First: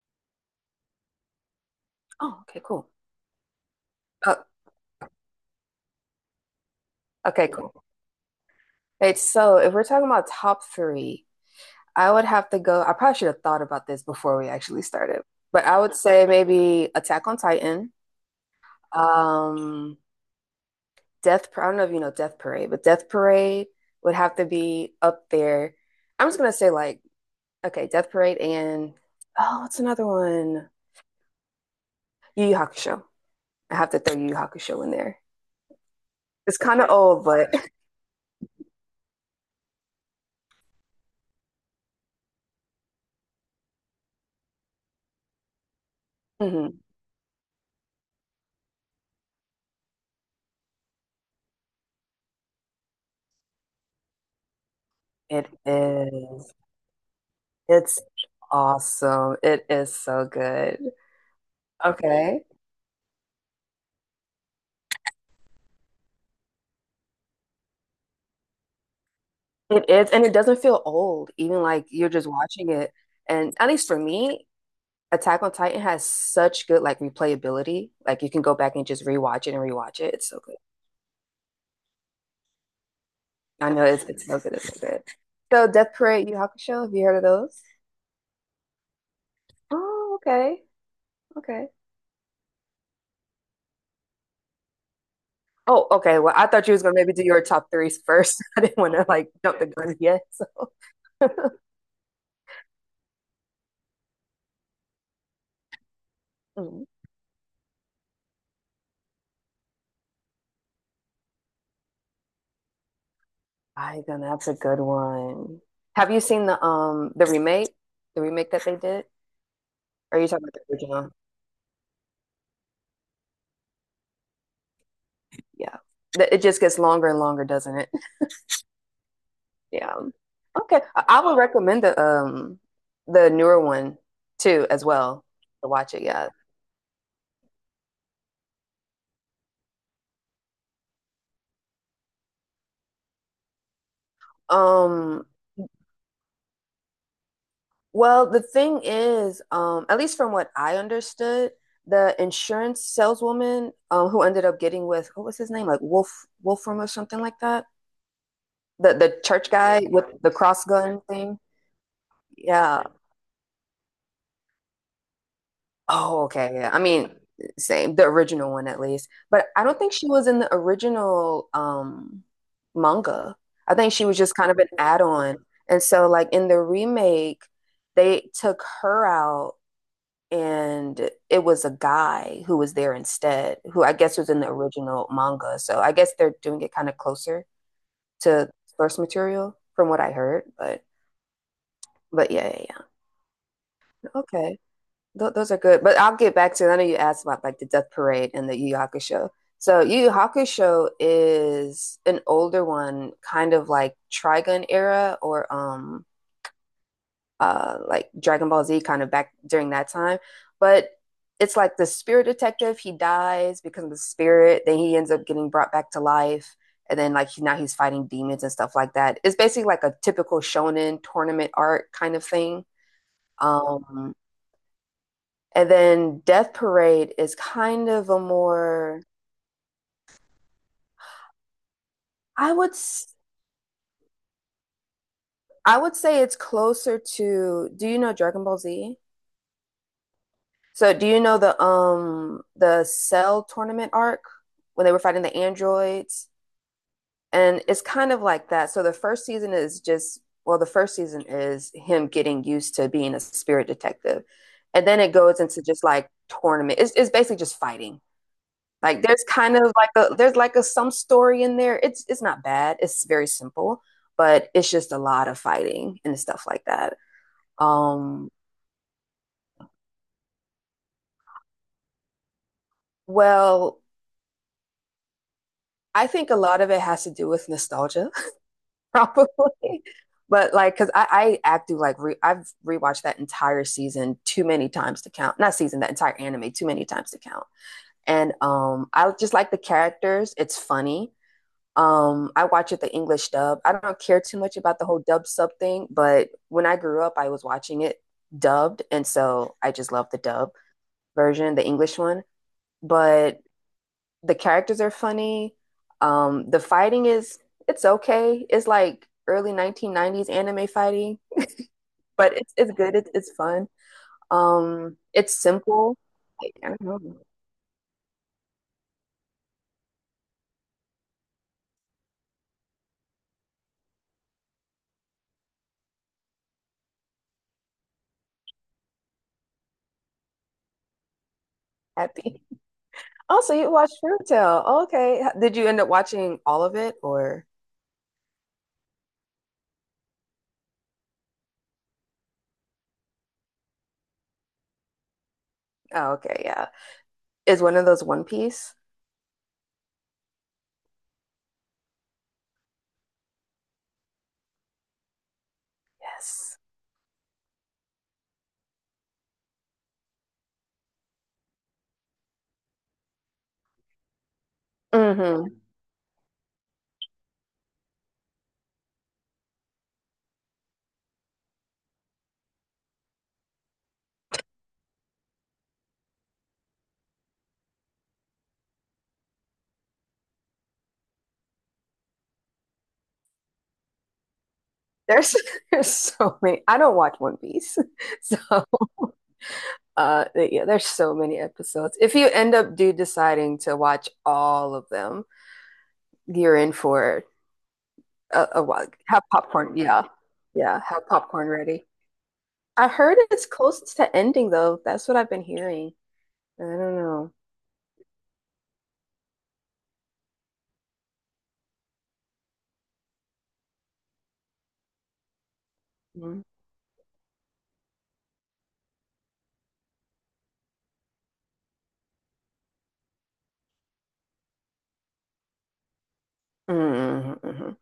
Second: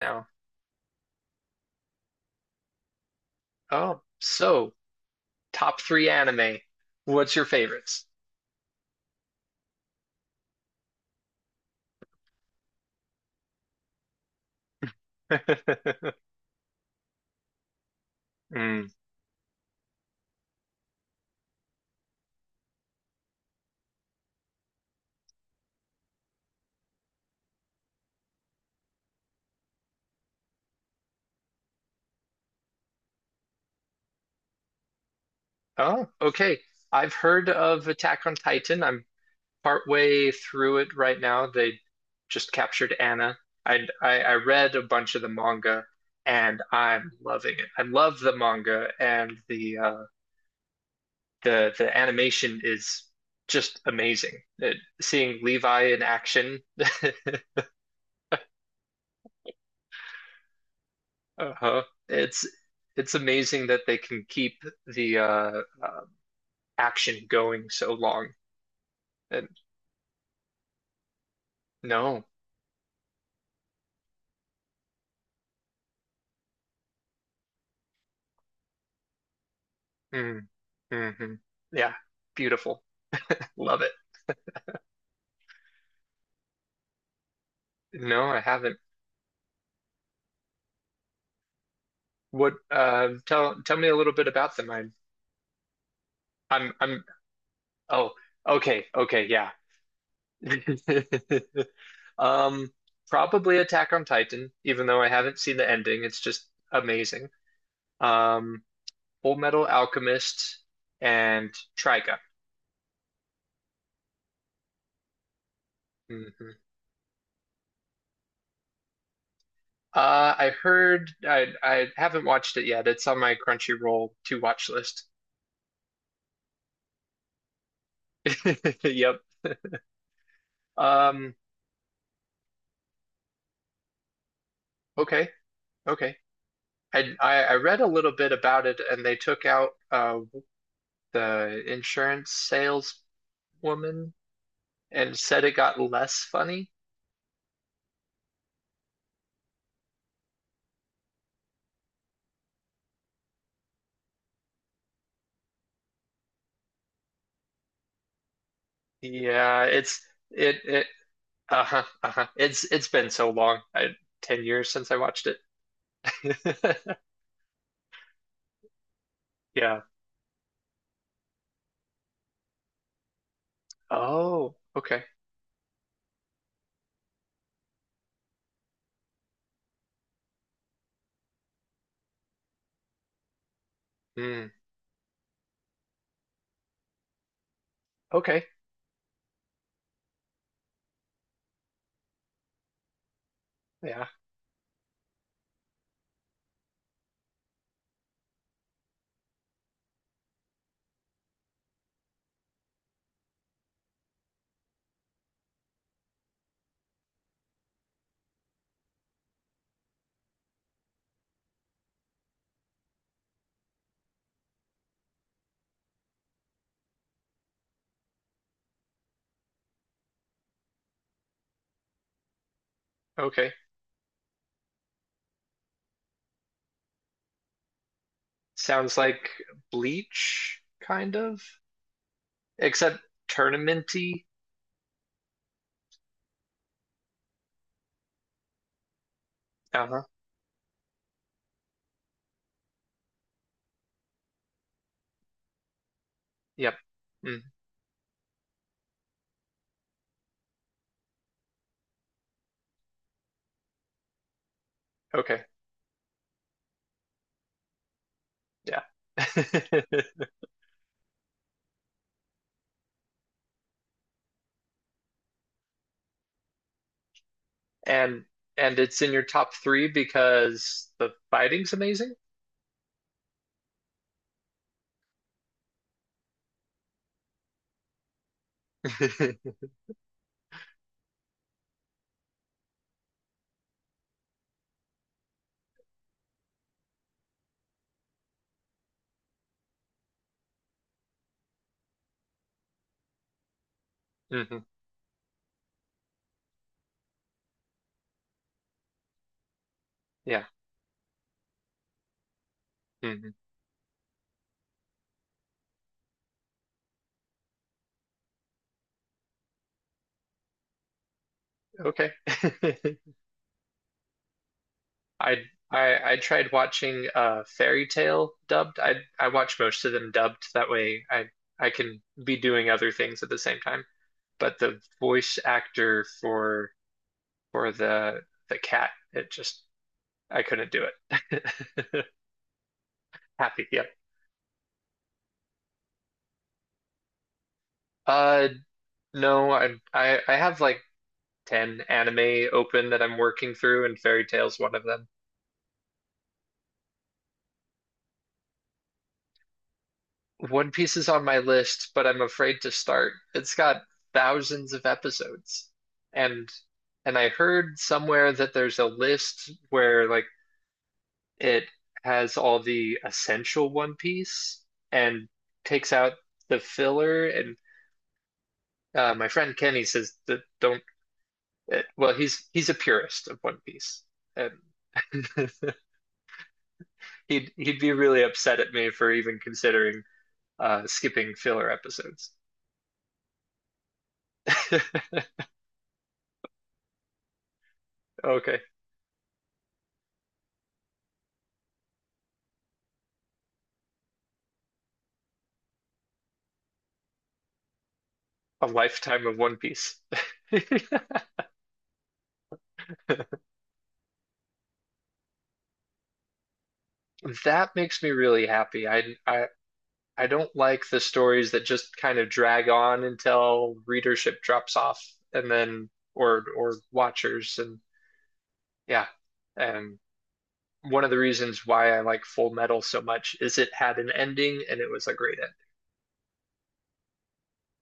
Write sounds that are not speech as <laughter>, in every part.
Now. Oh, okay, cool. Oh, Uh, so top three anime. What's your okay, cool. favorites? Wait, so if we're talking about top three, I would have to go. I probably should have thought about this before we actually started, but I would <laughs> say maybe Attack on Titan, Mm. um, I don't know if you know Death Parade, but Death Parade would have to be up there. I'm just gonna say like, okay, Death Parade and oh, what's another one? Yu Yu Hakusho. I have to throw Yu Yu Hakusho in there. Oh, It's okay. kind of I've old, heard but of Attack on Titan. I'm partway through it right now. They just captured Anna. I read a bunch of the manga, <laughs> and Mhm. I'm loving it. I love the manga, and the animation is just amazing. It, seeing It Levi in is. action. <laughs> It's awesome. It is so good. Uh-huh. Okay. It's it's amazing that they can keep the action going so long. And It is, and it doesn't feel old, even like you're no. just watching it. And at least for me, Attack on Titan has such good like replayability. Like you can go back and just rewatch it and rewatch it. It's so Mm. good. Hmm. Yeah. Beautiful. <laughs> I Love know it. it's so good. It's so good. So Death Parade, Yu Yu Hakusho, have you heard of those? No, I haven't. Oh, okay. Okay. What tell me a little bit about them. I'm Oh, okay. Well, I thought I'm you was gonna I'm maybe do your top threes oh, first. <laughs> I didn't okay. want to Okay, like yeah. jump the gun yet. So <laughs> <laughs> Um Probably Attack on Titan, even though I haven't seen the ending. It's just Mhm. amazing. Um Full Metal Alchemist and Trigun. I then that's a good one. Have you seen Mm-hmm. the remake? The remake that they did? Or are you talking I about the heard original? I haven't watched it yet. It's on my Crunchyroll to watch list. <laughs> Yeah. It just gets longer and longer, doesn't it? <laughs> Yep. Yeah. Okay. I Um, would recommend the newer one too as well okay. to watch it, Okay. yeah. I read a little bit about it and they took out the insurance saleswoman and Um said it got less funny. well, the thing is, at least from what I understood, the insurance saleswoman who ended up getting with what was his name? Like Wolfram or something like that? The church Yeah, guy it's with the it cross it gun thing. uh-huh, uh-huh. It's Yeah. it's been so long. I 10 years since I watched it. Oh, okay. Yeah. I <laughs> mean, same, the original one at least. But I don't Yeah. think she was in the original manga. I think she was just kind Oh, of an okay. add-on. And so like in the remake, they took her out and it was a guy who was there instead, who I guess was in Hmm. the original manga. So I guess they're doing it kind of closer Okay. to source material from what I heard, but yeah, yeah, Yeah. yeah. Okay. Th those are good. But I'll get back to I know you asked about like the Death Parade and the Yu Yu Hakusho. So Yu Yu Hakusho is an older one, kind of like Trigun era or like Dragon Ball Z kind of back during that time. But it's like the spirit detective, he dies, becomes a spirit, then he ends up getting brought back to life. And then like he, now he's fighting demons and stuff like that. It's basically like a typical shonen tournament art kind of thing. Okay. Um, and then Death Parade is kind of a Sounds more like Bleach, kind of, I would except I tournamenty. would say it's closer to do you know Dragon Ball Z? Uh-huh. So do you know the Cell tournament arc when they were fighting the androids? Yep. Mm, And it's kind of like that. So the first season is just well, the first season is him getting used to being a spirit detective. And then it goes okay. into just like tournament. It's basically just fighting. Yeah. Like there's kind of like a <laughs> there's like a some story in there. It's not bad. It's very simple, but it's just a lot of fighting and stuff like that. And Um, and it's in your top three because the fighting's amazing. well, I think a lot of it has to do with nostalgia, <laughs> <laughs> probably. But like, cause I act do like re- I've rewatched that entire season too many times to count. Not season, that entire anime too many times to count. And I just like the characters. It's funny. I watch it the English dub. I don't care too much Hmm. about the whole dub sub thing, but when I grew up, I was watching it dubbed, and so I just love the Yeah. dub version, the English one. Hmm. But the characters are funny. The fighting is it's okay. It's like early 1990s anime fighting, Okay. but it's good. <laughs> It's fun. It's I simple. I I tried I don't know. watching Fairy Tale dubbed. I watch most of them dubbed. That way I can be doing other things at the same time. But the voice actor for the cat. It just I couldn't do it. <laughs> Happy. Also, Happy, you yep. watched Fruitvale. Okay. Did you end up watching all of it or? Uh, no, I have like 10 anime open that I'm working through, and Fairy Tail's one of them. Oh, okay. Yeah. Is one of those One Piece. One Piece is on my list, but I'm afraid to start. It's got thousands of episodes. And Yes. and I heard somewhere that there's a list where like it has all the essential One Piece and Mm-hmm. takes out the filler and my friend Kenny says that don't. Well, he's a purist of One Piece, and <laughs> he'd be really upset at me for even considering skipping filler episodes. <laughs> There's <laughs> there's so many. I don't watch One Piece, <laughs> Okay, so yeah, there's so many episodes. If you end up do deciding to watch all of them, you're in for a a while. Have lifetime of One popcorn, Piece. yeah, <laughs> yeah. Have popcorn ready. I heard it's close to ending though. That's what I've been hearing. I don't know. That makes me really happy. I don't like the stories that just kind of drag on until readership drops off, and then Mhm. Or watchers, and yeah, and one of the reasons why I like Full Metal so much is it had an ending and it was a great ending. Mhm, mhm.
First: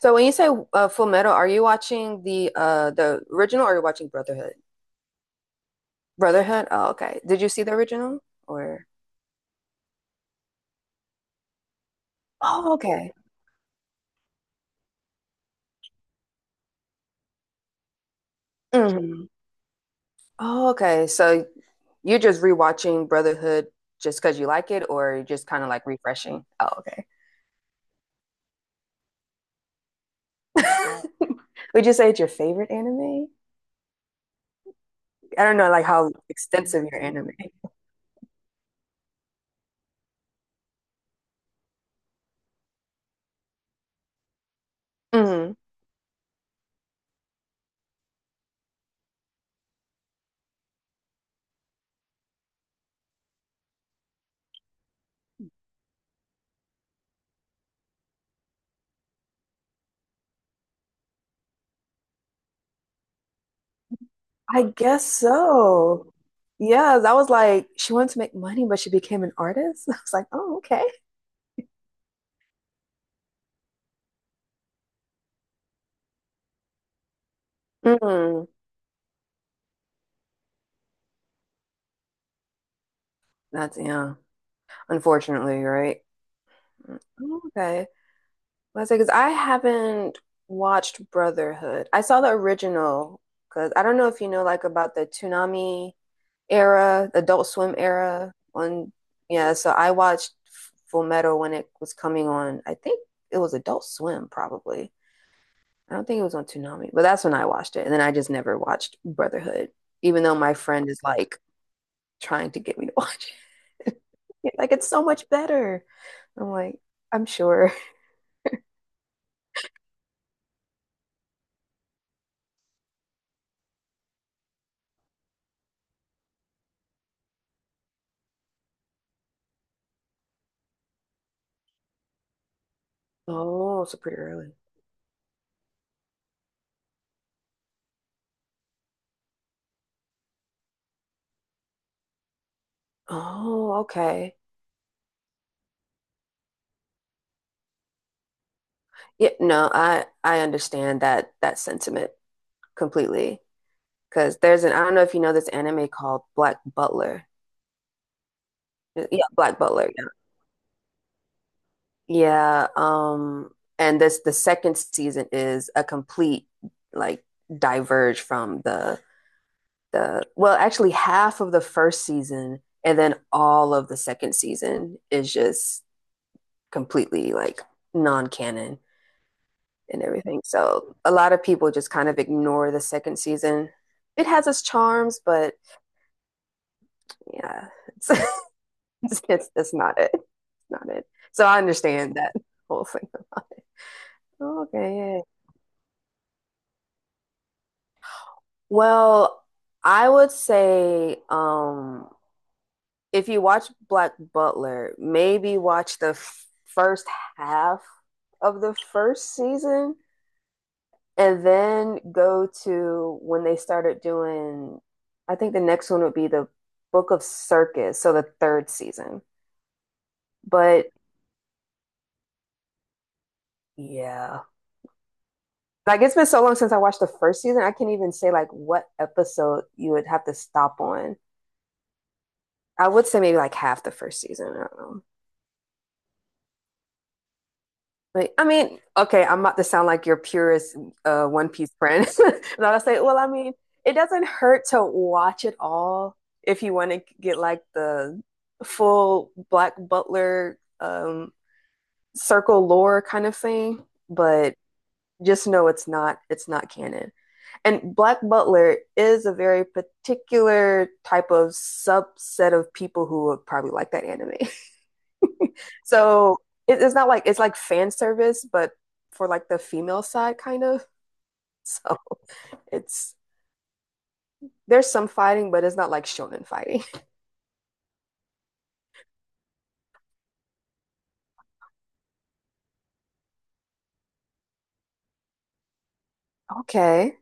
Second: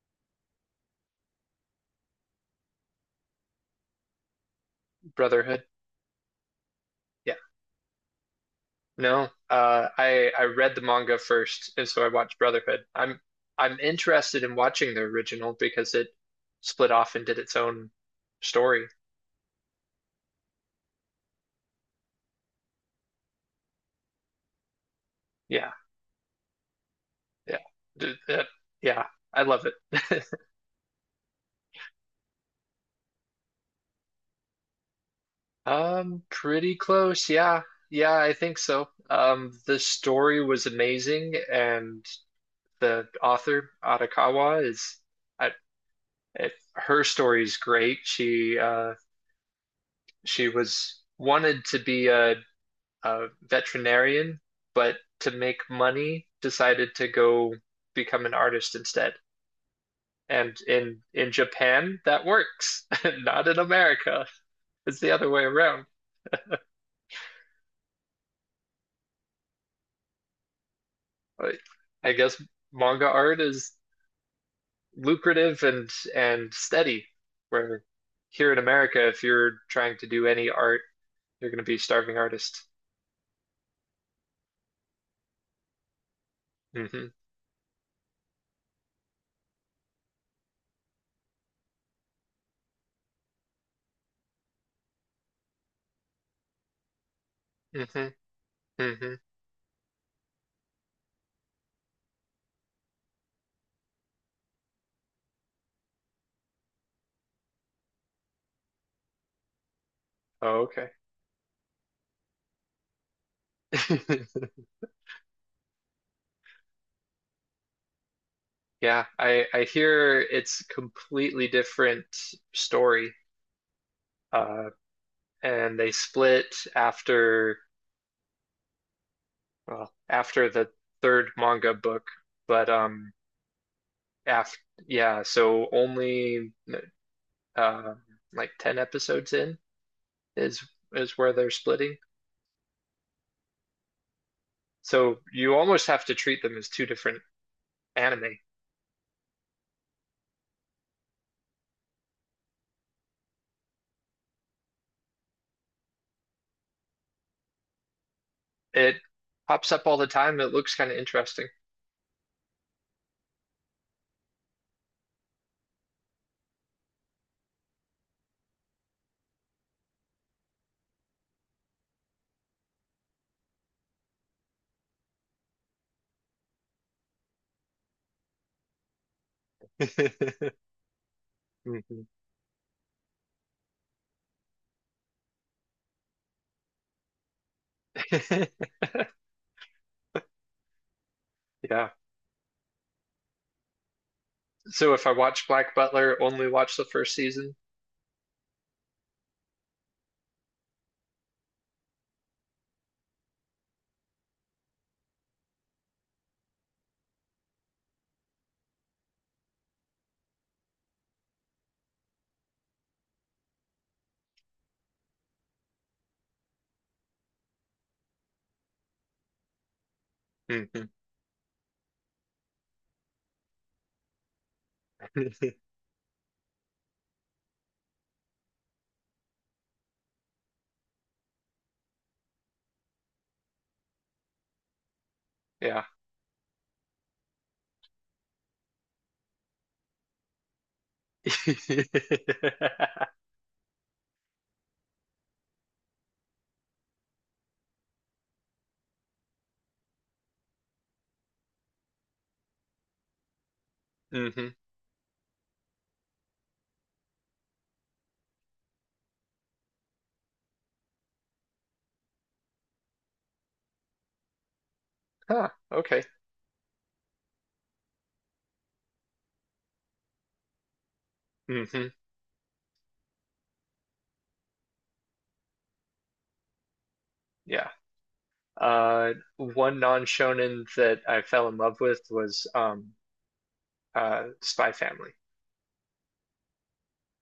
So when you say Full Metal, are you watching the original or are you watching Brotherhood? Brotherhood. Brotherhood? Oh, okay. Yeah. Did you see the original or? No. I read the manga first and so I watched Oh, Brotherhood. okay. I'm interested in watching the original because it split off and did its own story. Hmm. Oh, okay. So you're just rewatching Brotherhood just because you like it, or you're just kind of Yeah. like refreshing? Oh, okay. Yeah. D- uh, yeah. I love it. <laughs> <laughs> Would you say it's your favorite anime? I don't know, like how Pretty extensive your anime. close. Yeah. Yeah, I think so. The story was amazing and the author Arakawa is I, Mhm. Her story's great. She was wanted to be a veterinarian, but to make money, decided to go become an artist instead. And in Japan, that works. <laughs> Not in America. I It's guess the other way around. so. Yeah, that was like she wanted to make money, but she became an artist. <laughs> I was like, oh, okay. I guess manga art is lucrative and steady. Where Mhm. here in America, if you're trying to do any art, you're going to be starving artist. That's yeah. Unfortunately, right? Mm. Hmm. Okay. Well, I say, because I haven't watched Brotherhood. I saw the original because I don't know if you know like about the Toonami era, Adult Swim Hmm. era. On Hmm. yeah, so I watched Full Metal when it was coming on. I think it was Adult Swim probably. I don't think it was on Toonami, but that's when I watched it. And then I just never watched Brotherhood, even though my Oh, friend okay. is like trying to get me to watch it. <laughs> <laughs> Like it's so much better. I'm like, I'm sure. Yeah, I hear it's completely different story. Uh, and they split after after the third manga book, but Oh, so pretty early. after yeah, so only um like 10 episodes in is is where they're splitting. Oh, okay. So you almost have to treat them as two different anime. Yeah, no, I understand that that sentiment completely. Because there's an I don't know if you know this anime called Black Butler. It Yeah, Black pops up Butler. all Yeah. the time. It looks kind of interesting. Yeah, and this the second season is a complete like diverge from the well, actually half of the first season and then all of the second season is just completely like non-canon. And everything. <laughs> So a lot of people just Mhm. kind of ignore the second season. It has its charms, but yeah, it's <laughs> <laughs> it's not it. It's not it. So I Yeah. understand that whole thing about it. So if I Okay. watch Black Butler, only watch the first season. Well, I would say if you watch Black Butler, maybe watch the first half of the first season and then go to when they started doing, I think the next one would be the Book of Circus, so the third season. Hmm. But yeah, <laughs> like it's been so long since I watched the first season, I can't even say like what episode you would have to stop on. I would say maybe like half the first season. I don't know. Yeah. Like, I mean, okay, I'm about to sound like your purest One Piece friend. <laughs> <laughs> And I'll say, well, I mean, it doesn't hurt to watch it all if you want to get like the full Black Butler circle lore kind of thing. Hmm. But just know it's not canon. And Black Butler is a very particular type of subset of people who would probably like that anime. Huh. Okay. So it's not like it's like fan service, but for like the female side, kind of. <laughs> Hmm. So it's there's some fighting, but it's not like shonen fighting. <laughs> Yeah. One non-shonen that I fell in love with was Spy Family. Okay,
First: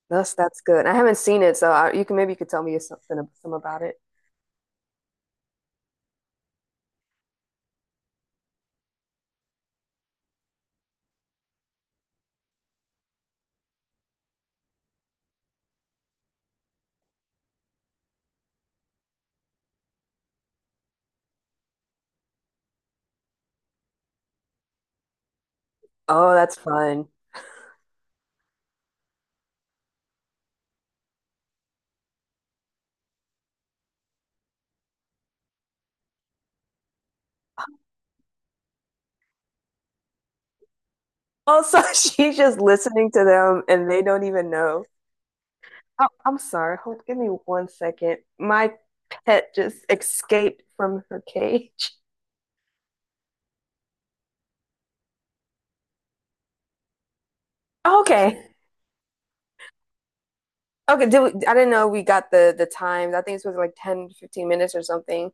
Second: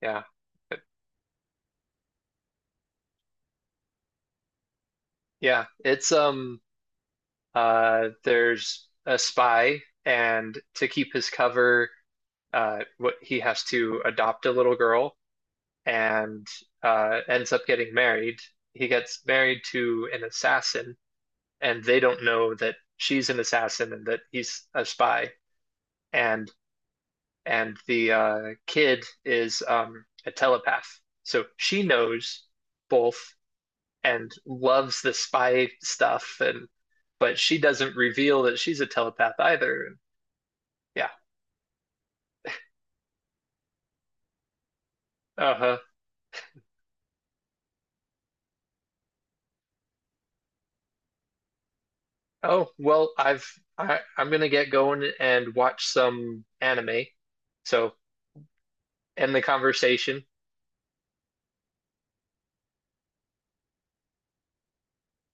Yeah. that's good. I haven't seen it, so you can maybe you could tell me something some about it. Yeah, it's there's a spy and to keep his cover what he has to adopt a little girl and ends up getting married. He gets married to an assassin, and they don't know that she's an assassin and that he's a spy. Oh, And that's fun. and the kid is a telepath, so she knows both and loves the spy stuff, and but she doesn't reveal that she's a telepath either. And yeah, Also, <laughs> she's just listening to them, and they don't even know. uh-huh. Oh, I'm sorry. Give me 1 second. My pet just escaped from her cage. Oh, well, I've I'm gonna get going and watch some anime. So Okay. end the conversation. Okay, I didn't know we got the times. I think it's supposed to be like 10, 15 minutes or something.